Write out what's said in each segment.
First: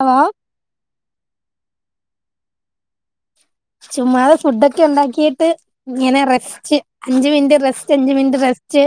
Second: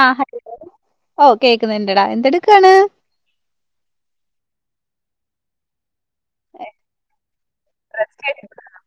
Hello ആഹ് okay ണ്ടടാ എന്തെടുക്കാണ്? ചുമ്മാതെ ഫുഡൊക്കെ ഉണ്ടാക്കിട്ട് ഇങ്ങനെ റെസ്റ്റ് അഞ്ച് മിനിറ്റ് റെസ്റ്റ് അഞ്ച് മിനിറ്റ് ആയിട്ട്. റെസ്റ്റ്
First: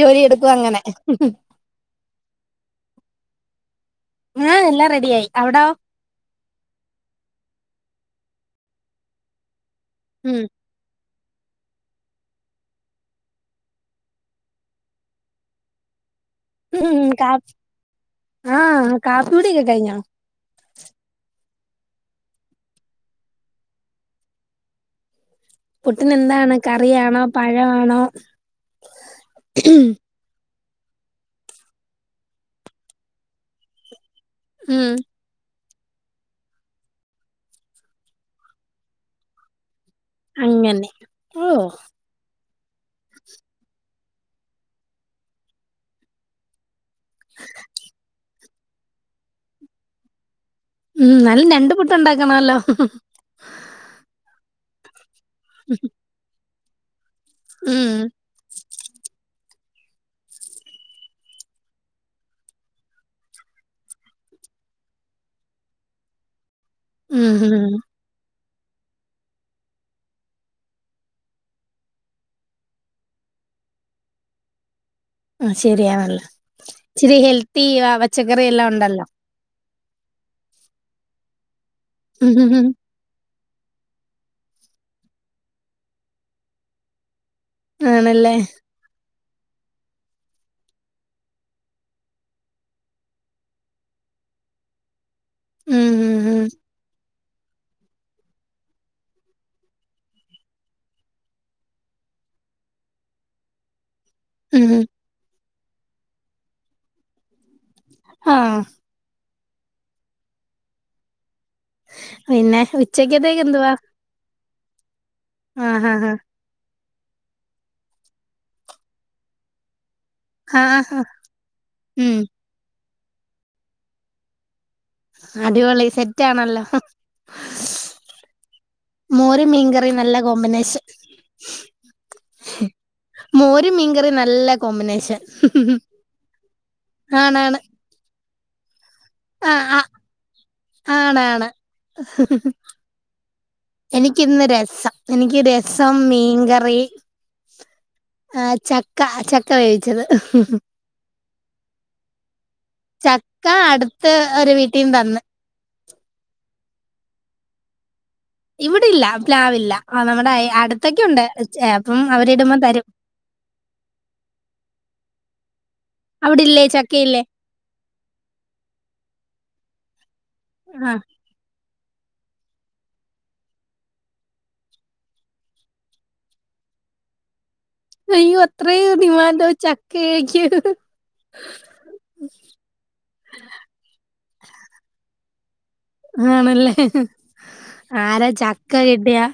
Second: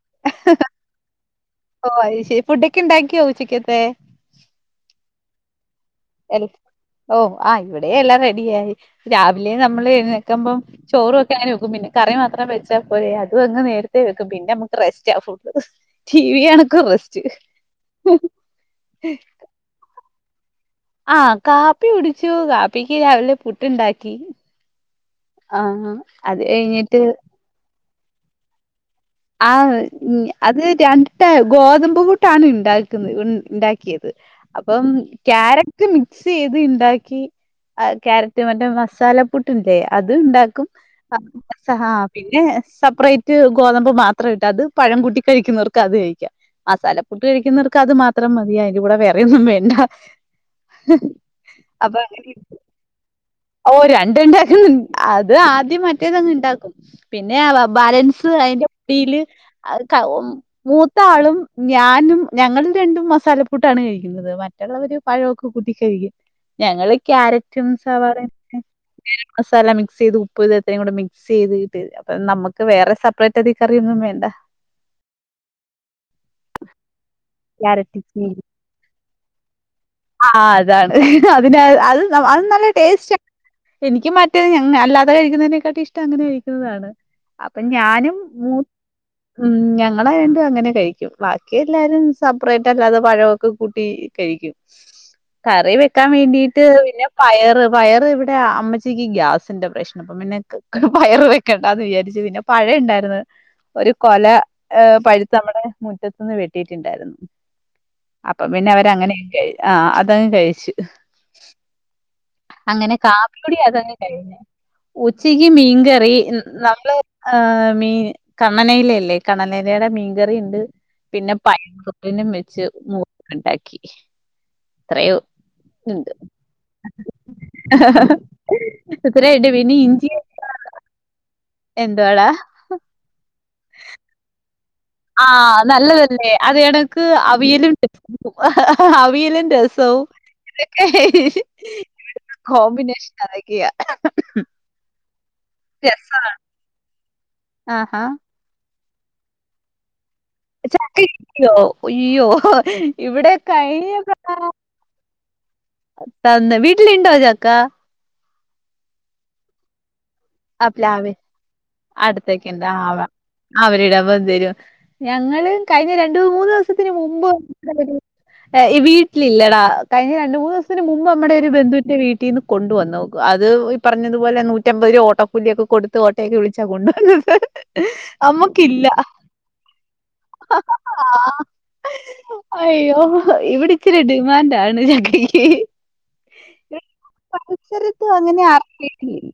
ജോലി എടുക്കും അങ്ങനെ ഹും ഓ അത് ശരി ഫുഡൊക്കെ ഉണ്ടാക്കിയോ ഉച്ചക്കത്തെ ഹും ആഹ് എല്ലാം റെഡി ആയി. എവിടാ? ഓ ആഹ് ഇവിടെ എല്ലാം റെഡിയായി രാവിലെ ഞമ്മള് ഉം എഴുന്നേക്കുമ്പോ ചോറ ങ്ങനെ വെക്കും പിന്നെ കറി മാത്രം വെച്ചാ പോരെ അതും അങ്ങ് നേരത്തെ വെക്കും പിന്നെ നമുക്ക് റെസ്റ്റ് ആ ഫുള്ള്. ടി വി കണക്കും ഉം റെസ്റ്റ് കാ ആഹ് കാപ്പി കുടിയൊക്കെ കഴിഞ്ഞോ? ആ കാപ്പി കുടിച്ചു കാപ്പിക്ക് രാവിലെ പുട്ട് ഉണ്ടാക്കി. പുട്ടിന് എന്താണ് കറിയാണോ പഴമാണോ? ആഹ് ഞ അത് രണ്ടിട്ട ഗോതമ്പ് പൂട്ടാണ് ഉണ്ടാക്കുന്നത് ഉണ്ടാക്കിയത്. അപ്പം ഉം ക്യാര മിക്സ് ചെയ്ത് ഉണ്ടാക്കി ക്യാരറ്റ് മറ്റേ മസാലപ്പുട്ടു ണ്ടേ അത് ഉണ്ടാക്കും അങ്ങനെ ഹ ഓ സ ഹ പിന്നെ സപ്പറേറ്റ് ഗോതമ്പ് മ്പു മാത്ര ഇട്ട് അത് പഴം കൂട്ടി കഴിക്കുന്നവർക്ക് അത് കഴിക്കാം മസാലപ്പുട്ട് കഴിക്കുന്നവർക്ക് അത് മാത്രം മതിയാ അതിന്റെ കൂടെ വേറെയൊന്നും വേണ്ട ഉം എന്നാലും രണ്ട് പുട്ട് അപ്പൊ അങ്ങനെ ഉണ്ടാക്കണല്ലോ ഓ [unintelligible] അത് ആദ്യം മറ്റേതങ്ങ് ഉണ്ടാക്കും പിന്നെ ഉം ബാലൻസ് അതിന്റെ [unintelligible] മൂത്ത ആളും ഞാനും ഞങ്ങൾ രണ്ടും മസാല പ്പുട്ടാണ് കഴിക്കുന്നത് മറ്റുള്ളവര് പഴമൊക്കെ കൂട്ടി കഴിക്കും ഞങ്ങള് ഉം ഉം ക്യാരറ്റും സാവാളയും മസാല മിക്സ് ചെയ്ത് ഉപ്പ് ഇത്രയും കൂടെ മിക്സ് ചെയ്തിട്ട് അപ്പ നമുക്ക് വേറെ സെപ്പറേറ്റ് അത് കറിയൊന്നും വേണ്ട ആ ശരിയാണല്ലേ ഇച്ചിരി ഹെൽത്തി ക്യാരറ്റ് പച്ചക്കറി എല്ലാം ഉണ്ടല്ലോ ആ അതാണ് അതിന അത് അത് നല്ല ഉം ടേസ്റ്റ് ആ എനിക്ക് മറ്റേ ഞ അല്ലാതെ കഴിക്കുന്നതിനെക്കാളും ഇഷ്ടം അങ്ങനെ കഴിക്കുന്നതാണ് അപ്പൊ ഞാനും ആണല്ലേ മൂ ഉം ഞങ്ങളെ രണ്ടും അങ്ങനെ കഴിക്കും ബാക്കി എല്ലാരും സെപ്പറേറ്റ് അല്ലാതെ പഴമൊക്കെ കൂട്ടി കഴിക്കും [inaudible] കറി ഉം വെക്കാൻ ഉം ഉം വേണ്ടീട്ട് പിന്നെ പയറ് പയറ് ഇവിടെ അമ്മച്ചിക്ക് ഗ്യാസിന്റെ പ്രശ്ന അപ്പ പിന്നെ പയറ് വെക്കണ്ടന്ന് വിചാരിച്ചു പിന്നെ പഴണ്ടായിരുന്നു ഒരു കൊല ഉം പഴുത്ത നമ്മുടെ മുറ്റത്തുന്ന് വെട്ടിയിട്ടുണ്ടായിരുന്നു അപ്പൊ ആഹ് പിന്നെ അവരങ്ങനെ ആ അതങ്ങ് കഴിച്ചു പിന്നെ അങ്ങനെ കാപ്പി ഉച്ചക്കത്തേക്ക് കുടി എന്തുവാ അതങ്ങ് കഴിഞ്ഞു ഉച്ചക്ക് ആഹ് ആഹ് മീൻകറി നമ്മള് ആ മീൻ കണ്ണനയിലയില്ലേ കണ്ണനയിലയുടെ മീ മീൻകറിയുണ്ട് ആഹ് ആഹ് ആഹ് പിന്നെ പരിപ്പു ഉം [unintelligible] ഉണ്ടാക്കി അടിപൊളി സെറ്റാണല്ലോ ഇത്ര മോര് എട്ട പിന്നെ ഇഞ്ചി എന്തുവാടാ മോര് മീൻകറി നല്ല കോമ്പിനേഷൻ ആ നല്ലതല്ലേ അത് എടക്ക് ആണാണ് അവിയലുണ്ട് അഹ് അഹ് അവിയലും ആഹ് ആഹ് രസവും ഇതൊക്കെ ഹേ ഹേ ആണാണ് കോമ്പിനേഷൻ അതൊക്കെയാ സം മീൻ കറി ആ ഹാ ആ ചക്ക വേവിച്ചത് ചക്ക കിട്ടിയോ അയ്യോ ഇവിടെ ചക്ക കഴിഞ്ഞു അടുത്ത് ഒരു വീട്ടീന്ന് തന്ന് തന്ന വിട്ട് ഇട്ടിലുണ്ടോ ചക്ക ഇവിടെല്ല പ്ലാവില്ല ആഹ് നമ്മുടെ ആ പ്ലാവ് അടുത്തൊക്കെയുണ്ട് അപ്പം അടുത്തൊക്കെ അവരിടുമ്പോ ഉണ്ട് തരും അവരിട്പം തരും ഞങ്ങള് കഴിഞ്ഞ രണ്ടു മൂന്ന് അവിടില്ലേ ദിവസത്തിന് ചക്കയില്ലേ മുമ്പ് ഏ വീട്ടിലില്ലടാ കഴിഞ്ഞ രണ്ട് മൂന്ന് ദസത്തിന് ആഹ് മുമ്പ് നമ്മടെ ഒരു ബന്ധു ന്റെ വീട്ടീന് കൊണ്ടുവന്ന അത് ഈ പറഞ്ഞതുപോലെ നൂറ്റമ്പത് ഓട്ടോ പുല്ലിയൊക്കെ കൊടുത്ത് ഓട്ടയക്കെ വിളിച്ചാ കൊണ്ട അയ്യോ അമ്മക്കില്ല അത്രയും ഡിമാൻഡോ ചക്കയ്ക്ക് ആ അയ്യോ ഇവിടെ ഇച്ചരിണ്ട് ഡിമാന്റ് ആണ് ചക്കക്കി ആണല്ലേ ആരാ അങ്ങനെ ചക്ക ആർക്കേലും കിട്ടിയ ഇല്ല.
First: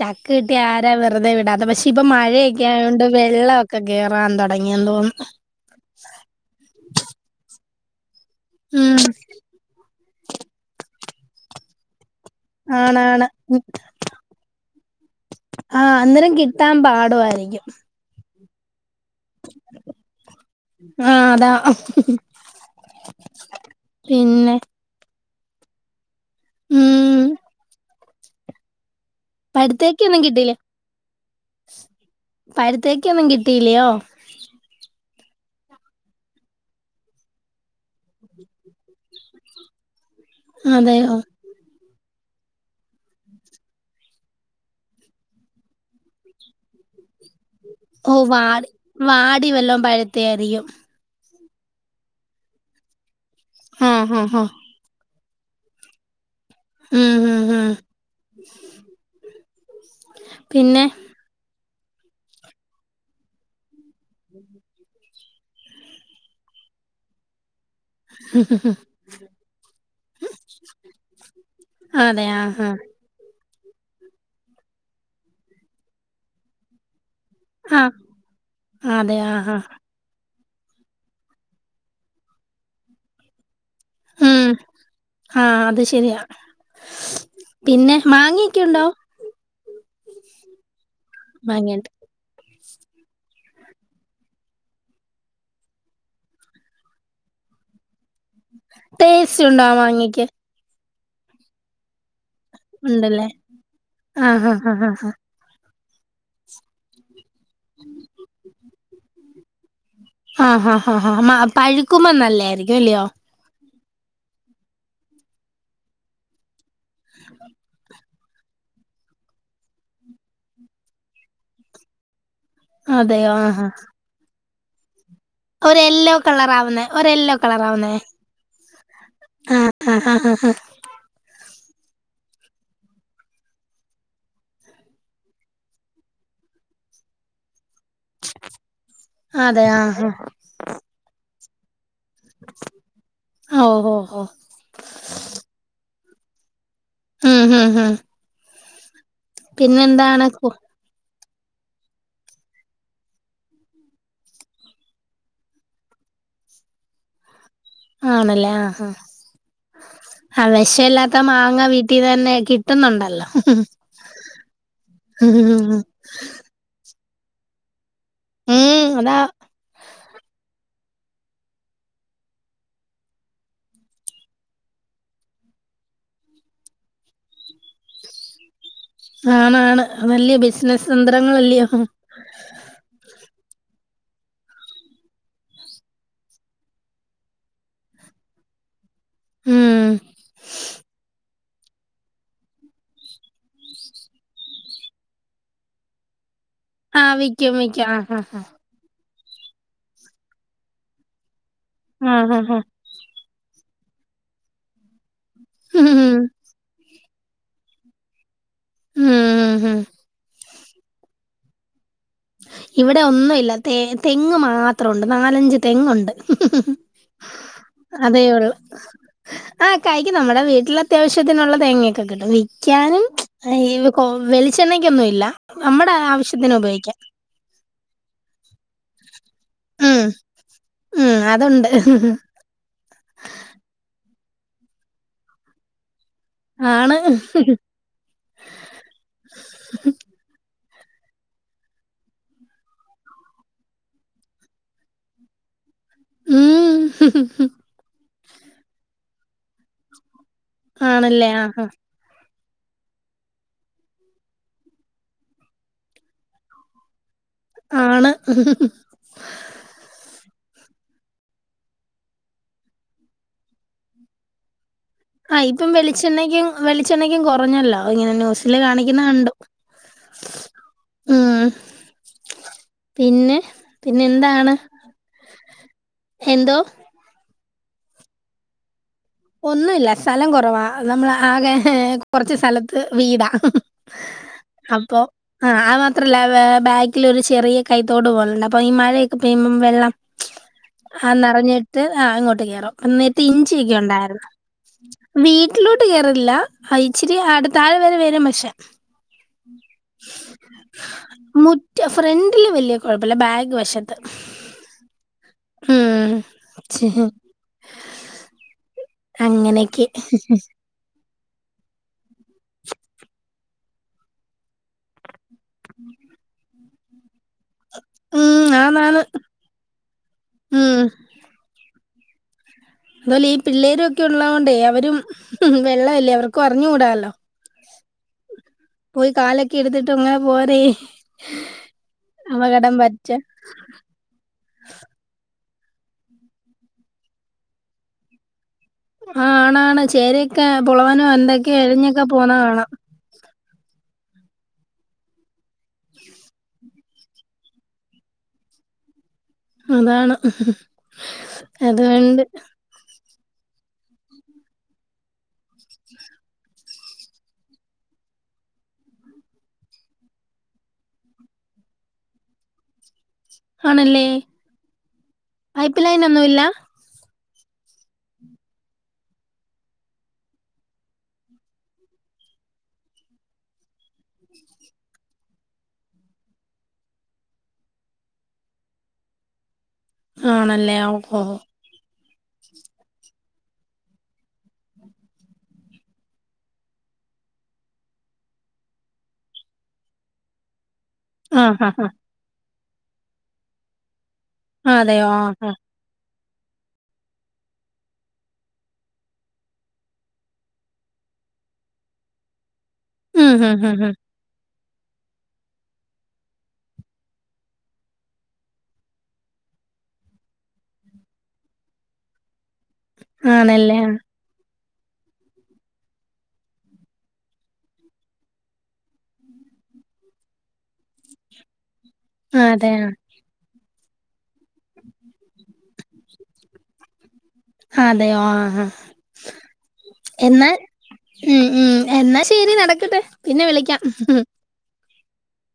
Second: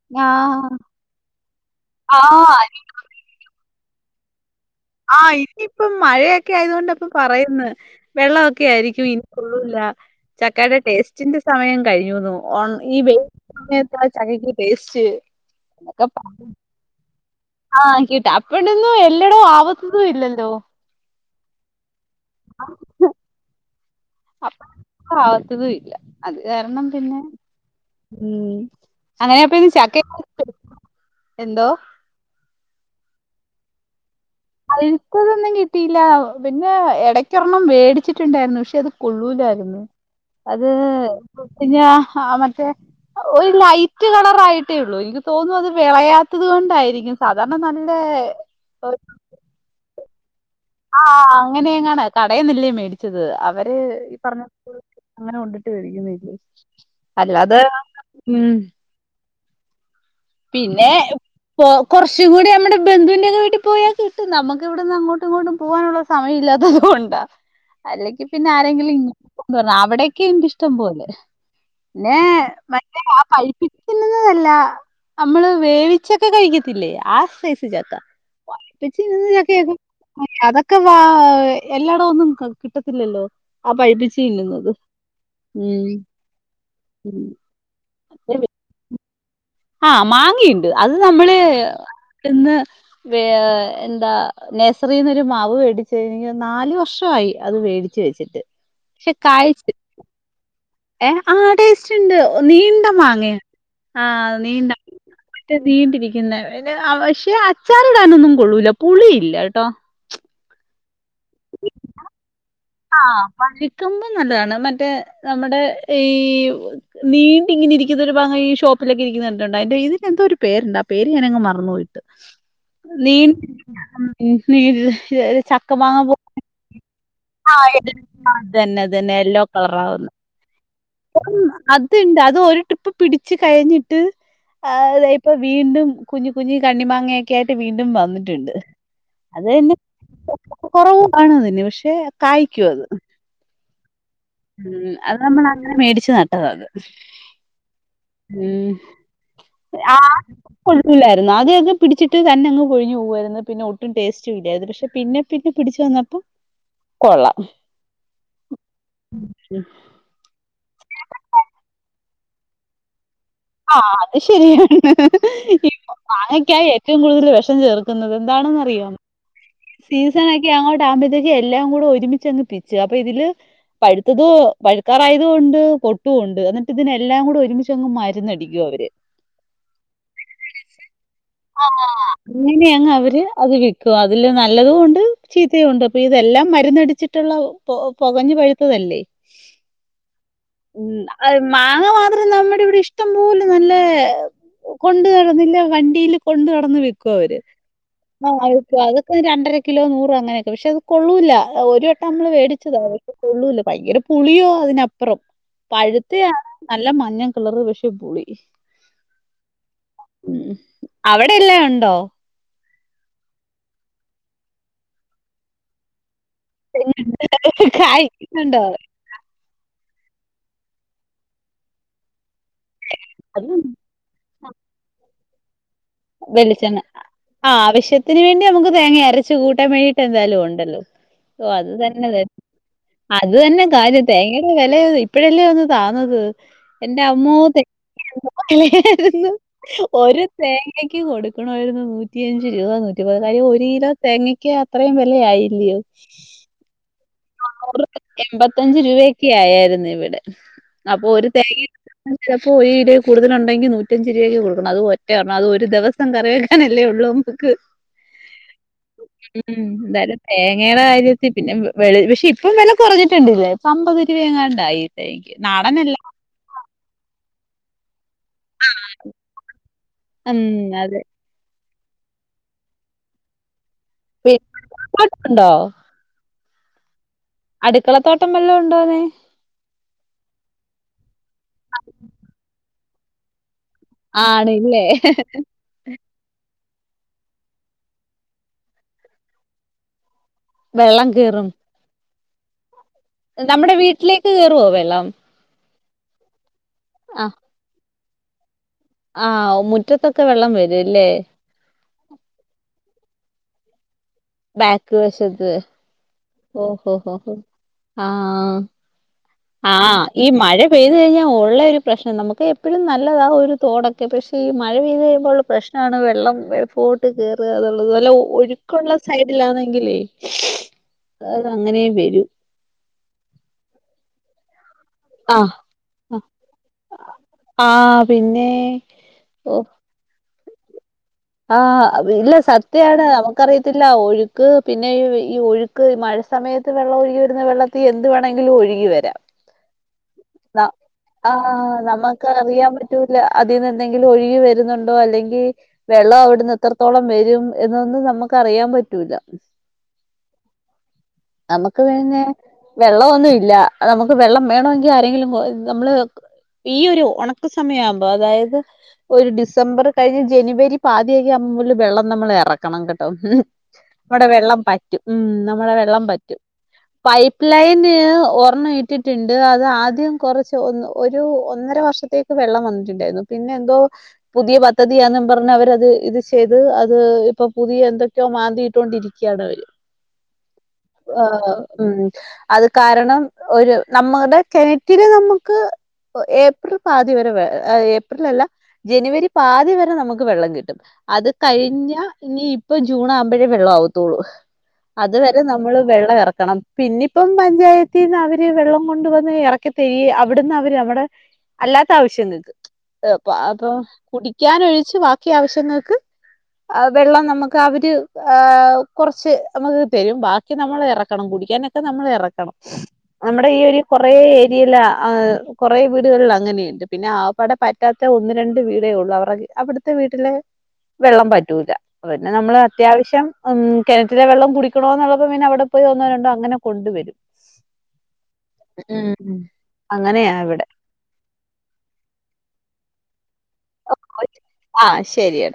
ചക്ക കിട്ടിയ ആഹ് ആരാ വെറുതെ വിടാത വെച് ച്ചിപ്പോ ആഹ് മഴയൊക്കെ ആയൊണ്ട് വെള്ളം ക്ക കെറാണ്ട ആ ഇനിയിപ്പം മഴയൊക്കെ ആയത് കൊണ്ട് അപ്പം പറയന്ന് വെള്ളമൊക്കെ ഉം ആയിരിക്കും ഇനി കൊള്ളുല്ല ചക്കാടെ ടേസ്റ്റ് അച്ചിന്റെ സമയം കഴിഞ്ഞിരുന്നു ഓൻ ഇ ബൈ ആണാണ് ടെസ്റ്റ് ആ അന്നേരം കിട്ടാൻ പാടുമാരി എനിക്ക് ത്തപ്പടുന്നു [unintelligible] ഇല്ലടോ ആവസതും ഇല്ലല്ലോ ദാഹം [unintelligible] പിന്നെ ഇതുവില്ല അത് കാരണം ഉം പിന്നെ ഉം അങ്ങനെയപ്പന്ന് പഴുത്തേക്കൊന്നും ചക്കക്ക് കിട്ടിയില്ലേ എന്തോ കേക്കൊന്നും കിട്ടീല്യയോ ഇതൊന്നും കിട്ടിയില്ല പിന്നെ ഇടക്കൊരെണ്ണം മേടിച്ചിട്ടുണ്ടായിരുന്നു പക്ഷെ അത് കൊള്ളൂലായിരുന്നു അത് അതെയോ പിന്നെ ആ മറ്റേ ഒരു ലൈറ്റ് കളർ ആയിട്ടേയുള്ളൂ എനിക്ക് തോന്നുന്നു അത് വിളയാത്തത് കൊണ്ടായിരിക്കും. സാധാരണ നല്ല ടിവല്ലോം പഴുത്തെയായിരിക്കും അങ്ങനെയ എങ്ങാണ് കടയിന്നില്ലേ മേടിച്ചത് അ അവര് ഈ ആഹ് ആഹ് ആഹ് പറഞ്ഞപ്പോ അങ്ങനെ കൊണ്ടിട്ട് വേടിക്കുന്നയല്ലേ ഉം അല്ല ഉം അത് ഉം ആ ഉം [inaudible] പിന്നെ കുറച്ചുകൂടി നമ്മുടെ ബന്ധുവിന്റെ യൊക്കെ വീട്ടിൽ പോയാൽ കിട്ടും നമുക്ക് ഇവിടന്ന് അങ്ങോട്ട്‌ എങ്ങോട്ടും കൊണ്ടും പോകാനുള്ള സമയമില്ലാത്ത കൊണ്ടാ അല്ലെങ്കി പിന്നെ ആരെങ്കിലും ഇങ്ങന്ന് പറഞ്ഞാ അവിടോക്കെ എക്ക് ഇഷ്ടം പോലെ പിന്നെ അതെ ആഹ് ആഹ് മറ്റേ ആ പൈപ്പ് പിന്നുന്നതല്ല നമ്മള് വേവിച്ചൊക്കെ കഴിക്കത്തില്ലേ ആ സാ ആഹ് അതെ ആഹ് ആഹ് [unintelligible] അതൊക്കെ വ എല്ലാടവൊന്നും കിട്ടത്തില്ലല്ലോ ആ പഴിപ്പിച്ച് ഉം തിന്നുന്നത് ആഹ് ഉം അത് ശരിയാ പിന്നെ മാങ്ങയൊക്കെ ഉണ്ടോ ആ മാങ്ങയിണ്ട് അത് നമ്മള് മാങ്ങയുണ്ട് ഇന്ന് എന്താ നഴ്സറിന്നൊരു മാവ് മേടിച്ചു ഇൻകോന്ന്ന്നു നാലു വർഷമായി അത് വേടി ടേസ്റ്റ് ഉണ്ടാ മാങ്ങക്ക് ഏ ആ ടേ ച്ചണ്ട് നീണ്ട ഉണ്ടല്ലേ മാങ്ങയാണ് ആ ആഹ് നീണ്ട, ഹാ ഹാ ഹാ ഹാ നീണ്ടിരിക്കുന്ന ആ അവശ്യ പക്ഷെ അച്ചാറിടാനൊന്നും കൊള്ളൂല്ല പുളിയില്ല ട്ടൊ ആഹ ആഹ ആ മാ പഴുക്കുമ്പോ നല്ലായിരിക്കും അല്ലയോ ആഹ് കിക്കുമ്പം നല്ലതാണ് മറ്റേ നമ്മുടെ ഈ നീണ്ടിങ്ങനെ ഇരിക്കുന്നൊരു - ഈ ഷോപ്പിലൊക്കെ ഇരിക്കുന്നെ കണ്ടിട്ടുണ്ട് അന്റെ ഇന് എന്തോ ഒരു പേരുണ്ട് ആ പേര് ഞാൻ അങ് മറന്ന് പോയി പ്പോ നീ നീ ഒരെല്ലോ കളറാവുന്നേ ആ അത് തന്നെ അത് തന്നെ യെല്ലോ ആഹ് ആഹ് കളറാവുന്നെ ഹാ ഹാ ഹാ ഉ അത്ണ്ട് അത് ഒര് ട്രിപ്പ് പിടിച്ച് കഴിഞ്ഞിട്ട് ത ഇപ്പ വീണ്ടും കുഞ്ഞ് കുഞ്ഞ് കണ്ണിമാങ്ങൊക്കെ ആയിട്ട് വീണ്ടും വന്നിട്ടുണ്ട് അത് അതെ ആഹ് [unintelligible] നിമിഷേ കായ്ക്കോ അത് ഓ ഓ ഓ ഉം അത് നമ്മൾ അങ്ങനെ മേടിച്ചു നട്ടതാ അത് മ് മ് മ് ഉം ആഹ കു കൊട്ക്കൂല ആദ്യം പിടിച്ചിട്ട് തന്നെ അങ്ങ്പൊഴിഞ്ഞ് പോവായിരുന്നു പിന്നെ ഒട്ടും ടേസ്റ്റ് ഇല്ലാരുന്നു പക്ഷെ പിന്നെ പിന്നെ പിടിച്ചു വന്നപ്പം കൊള്ളാം ആണല്ലേ ആഹ് ഹ വെഷല്ലാത്ത മാങ്ങ വീ ട്ടി തന്നെ കിട്ടുന്നുണ്ടല്ലോ ആ അത് ശരിയാണ് ഉം ഇപ്പംമാങ്ങക്കാ റ്റവും കൂട്തൽ വെഷം ചേർ ക്കുന്നത് ഉം എന്താണന്നറിയോ അതാ സീസൺ ഒക്കെയാ ക്കെ ആവുമ്പോത്തേക്ക് എല്ലാം കൂടെ ഒരുമിച്ചങ്ങ് പിച്ചു അപ്പൊ ഇതില് പഴുത്തതും പഴുക്കാറായതും ഉണ്ട് പൊട്ടുണ്ട് എന്നിട്ട് ഇതിനെ എല്ലാം കൂടെ ഒരുമിച്ച്ങ്ങ് മ ര്ന്ന് അടിക്കും അവര് ആണാണ് നല്ല ബിസിനസ് തന്ത്രങ്ങളല്ലയോ അങ്ങനെയങ് അവര് അത് വി ക്കും അതില് നല്ലതും ഉണ്ട് ചീത്തയു ഉണ്ട് അപ്പൊ ഇതെല്ലാം മര്ന്നടിച്ചിട്ടുള്ള പൊകഞ്ഞ് പഴുത്തതല്ലേ ഉം ഉം അ മാങ്ങ മാത്രം നമ്മുടെ ഇവിടെ ഇഷ്ട്ടം പോലെ നല്ലേ കൊണ്ട് നടന്നില്ല വണ്ടീല്ല് കൊണ്ട് നടന്ന് വിക്കും ആഹ് അവര് വിക്കും ആഹ് ആഹ് [inaudible] രണ്ടര കിലോ നൂറോ അങ്ങനെയൊക്കെ പക്ഷെ അത് കൊള്ളൂല്ല ഒരു വട്ടം നമ്മള് ആഹ് ആഹ് ആഹ് മേടിച്ചതാത് കൊള്ളൂല്ല ഭയങ്കര പുളിയോ അതിനപ്പുറം ഉം പഴുത്തയാണ് നല്ല മഞ്ഞ കളറ് പക്ഷെ പുളി ഉം ഉം ഉം. ഉം അവിടെ എല്ലാം ഒണ്ടോ ഇവിടെ ഒന്നുല്ല തെ തെങ്ങ് മാത്രമുണ്ട് നാലഞ്ച് തെങ്ങുണ്ട് [unintelligible] അതേ ഉള്ളൂ കായൊണ്ടോ ആഹ് കായ്ക്കും നമ്മുടെ വീട്ടിൽ അത്യാവശ്യത്തിനുള്ള തേങ്ങയൊക്കെ കിട്ടും വി ക്ക്യാനും അത് ഈ കോവ്- വെളിച്ചെണ്ണക്കൊന്നും ഇല്ല നമ്മുടെ ആവശ്യത്തിന് ഉപയോഗിക്കാം ആ ആവശ്യത്തിന് വേണ്ടി നമുക്ക് തേങ്ങയര ച്ച് കൂട്ടാൻ വേണ്ടിട്ട് ഉം എന്തായാലും ഉണ്ടല്ലോ ഉം ഒ അതുണ്ട് അത് തന്നെ അത് തന്നെ കാര്യം തേങ്ങയുടെ വിലയോ ഇപ്പഴല്ലേ ഒന്ന് താന്നത് ആണ് എന്റെ അമ്മോ തെ [unintelligible] ഒരു തേങ്ങ തേങ്ങക്ക് കൊടുക്കണമായിരുന്ന് നൂറ്റി അഞ്ച് രൂപ നൂറ്റി പതിനാല് ഒരു കിലോ തേങ്ങക്ക് അത്രയും വെല ആയില്ലിയോ ഉം [inaudible] എൺമ്പത്തഞ്ച് രൂപയൊക്കെ ആയായിരുന്ന് ഇവിടെ അപ്പൊ ഒരു ആണല്ലേ ആഹ് തേങ്ങ ചെലപ്പോ ഒരു കിലോയിൽ കൂടുതൽ ഉണ്ടെങ്കി നൂറ്റഞ്ച് രൂപയ്ക്ക് കൊടുക്കണം അത് ഒറ്റ ഒരെണ്ണം അത് ഒരു ദിവസം കറി വെക്കാനല്ലേ ഉള്ളൂ നമുക്ക് ആണ് ഉം എന്തായാലും തേങ്ങയുടെ കാര്യത്തിൽ പിന്നെ വെ പക്ഷെ ഇപ്പം വില കുറഞ്ഞിട്ടുണ്ടില്ലേ ഇപ്പൊ അമ്പത് രൂപ എങ്ങാണ്ടായി തേങ്ങക്ക് ആ ഇപ്പ നാടനല്ല വെളിച്ചെണ്ണക്കും വെളിച്ചെണ്ണക്കും കൊ കൊറഞ്ഞല്ലോ ഇങ്ങനെ ന്യൂസില് കാണിക്കുന്ന കണ്ടു ഉം അതെ ഉം പിന്നെ പിന്നെ എന്താണ് [inaudible] എന്തോ അടുക്കളത്തോട്ടം വല്ലാം ഉണ്ടോന്ന് ഒന്നുമല്ല സ്ഥലം കുറവാ നമ്മൾ ആകെ കുറച്ച് സ്ഥല വീടാ ആണില്ലേ അപ്പൊ ആ അത് മാത്രല്ല വെ ബാക്കിൽ ഒരു ചെറിയ കൈത്തോട് പോലു ണ്ട് അപ്പൊ ഈ മഴയൊക്കെ പെയ്യുമ്പം വെള്ളം വെള്ളം ആ കേറും നിറഞ്ഞിട്ട് ആ ഇങ്ങോട്ട് കെയറും [unintelligible] ത് ഇഞ്ചിഒക്കെ ഒണ്ടാരുന്നു [unintelligible] [unintelligible] റുവോ വെള്ളം ട്ലോട്ട് കേറത്തില്ല അ ഇച്ചിരി ആ അടുത്ത [unintelligible] വെ ആ മുറ്റത്തൊക്കെ വെള്ളം വരും അല്ലേ [unintelligible] [inaudible] മുറ്റ ഫ്രണ്ട് വെല്യേ കൊയപ്പല്ല ബാക്ക് വശം ബാക്ക് വശത്ത് ഉം. ഛെ, ഓഹൊഹൊഹൊ ആഹ് അങ്ങനെയൊക്കെ. ആഹ് ഈ മഴ പൈ [unintelligible] ഴിഞ്ഞ ഒള്ള ഒരു പ്രശ്നം നമുക്ക് എപ്പഴും നല്ലതാ ഒരു തോടൊക്കെ പക്ഷെ ഈ മഴ പെയ് [unintelligible] മ്പോൾ പ്രശ്നാണ് വെള്ള [unintelligible] [inaudible] ത്കേറാ [unintelligible] നല്ല ഉം ഒഴുക്കുള്ള ആന്നാന്ന്. സൈഡിലാണെങ്കിലെ ഉം. [unintelligible] അങ്ങനെ വെരു ന്താലും ഈ പിള്ളേരൊക്കെ ഉള്ളോണ്ടേയ് അ ആഹ് ഇഹിഹി വെള്ളല്ലേ അവർക്കും അറിഞ്ഞുടാലൊ ആ പിന്നേ പോയ് കാലൊക്കെ [inaudible] വോരെ ആഹ് [unintelligible] ഇല്ല സത്യാണ് നമുക്കറിയത്തില്ല ഒഴുക്ക് പിന്നെ ഈ [unintelligible] ഒഴ് മഴസമയത് വെള്ളം ഒഴുകി വരുന്ന വെള്ളത്തി എന്ത് വേണ ലും ഒഴികി വെരാം ചേരക്കെ പൊളവനോ എന്തൊക്കെ എഴഞ്ഞൊക്കെ പോണ കാണം ലും ഒഴുകി വരുന്നുണ്ടോ അല്ലെങ്കി വെള്ളം അവിടുന്നു എത്രത്തോളം വെരും എന്നൊന്നും നമ്മക്ക് അറിയാം പറ്റൂല്ല അതാണ് ഹ് ഹ് ഹ് അതുകൊണ്ട് വെള്ളമില്ല നമുക്ക് വെള്ളം വേണോങ്കി- ആരെങ്കിലു നമ്മള് ഈ ഒരു ഒണക്ക് സമയം ആവുമ്പോ അതായത് ഒരു ഡിസംബർ കഴിഞ്ഞ് ജനുവരി പാതിയൊക്കെ ആകുമ്പോ മുതല് വെള്ളം നമ്മള് എറക്കണം കെ ട്ടോ മ്ഹ്ഹ് ആണല്ലേ നമ്മടെ വെള്ളം പറ്റും മ് നമ്മടെ പൈപ്പ് ലൈൻ വെള്ളം പറ്റും ഒന്നുമില്ല പൈപ്പ് ലൈന് ഒറെണ്ണം ഇട്ടിട്ടുണ്ട് അത് അതാദ്യം കൊറച്ച് ഒരു ഒന്നര വർഷത്തേക്ക് വെള്ളം വന്നിട്ടുണ്ടായിരുന്നു. പിന്നെ എന്തോ പുതിയ പദ്ധതിയാന്നും പറഞ്ഞ് അവരത് ഇത് ചെയ്ത് അത് ഇപ്പൊ പുതിയ എന്തൊക്കെയോ മാന്തികൊണ്ടിരിക്കാണ് അവര് ആണല്ലേ ഓഹോ ആഹ് ഉം അത് കാരണം നമ്മുടെ കിണറ്റില് നമുക്ക് ഏപ്രിൽ പാതി വരെ വെണം ഏപ്രിൽ അല്ല ജനുവരി പാതി വരെ നമുക്ക് വെള്ളം കിട്ടും അത് ആഹ് ആഹ് കഴിഞ്ഞ ഇനി ഇപ്പൊ ജൂൺ ആവുമ്പഴേ വെള്ളാവു തൊള്ളൂ. ആഹ് അതെയോ ആഹ് അതുവരെ ആഹ് നമ്മള് വെള്ളവെറ ക്കണം. പിന്നിപ്പം പഞ്ചായത്തിന്ന് അവര് വെള്ളം കൊണ്ടുവ- ന്ന് ഇറക്കി അവിടുന്ന് അവര് അവിടെ അല്ലാത്ത ആവശ്യങ്ങൾക്ക് ച് പ് ഉം ഹും അപ്പൊ ഹും ഹും കുടി [inaudible] കുക്കാനൊഴിച്ച് ബാക്കി ആവശ്യങ്ങക്ക് വെള്ളം നമുക്ക് അവര് കൊറച്ച് നമുക്ക് തരും ബാക്കി നമ്മള് എറക്കണം കുടിക്കാനൊക്കെ നമ്മള് എറക്കണം നമ്മുടെ ഈ ഒരു ആണല്ലേ കൊറേ- ഏര്യയില ആ കൊറെ വീടുകളിൽ അങ്ങനയുണ്ട് പിന്നെ ആകപ്പാടെ പറ്റാത്ത ഒന്ന് രണ്ട് വീടേ ഉള്ളൂ അവറ അവിടുത്തെ വീട്ടിലെ വെള്ളം പറ്റൂല കോര്നെ ആഹ് നമ്മള് അതെ ആഹ് അത്യാവശ്യം മ് കിറ്റിലെ വെള്ളം കുടിക്കണോം ന്നുള്ളപ്പോ പിന്നെ അവിടെ പോയി ഒന്നോ രണ്ടോ അങ്ങനെ കൊണ്ട് വരും ആ എന്നാ ഇവിടെ മ് മ് എന്നാ ശരി നടക്കട്ടെ പിന്നെ വിളിക്കാം മ് ഹ് ഹ് ആഹ ശരിയ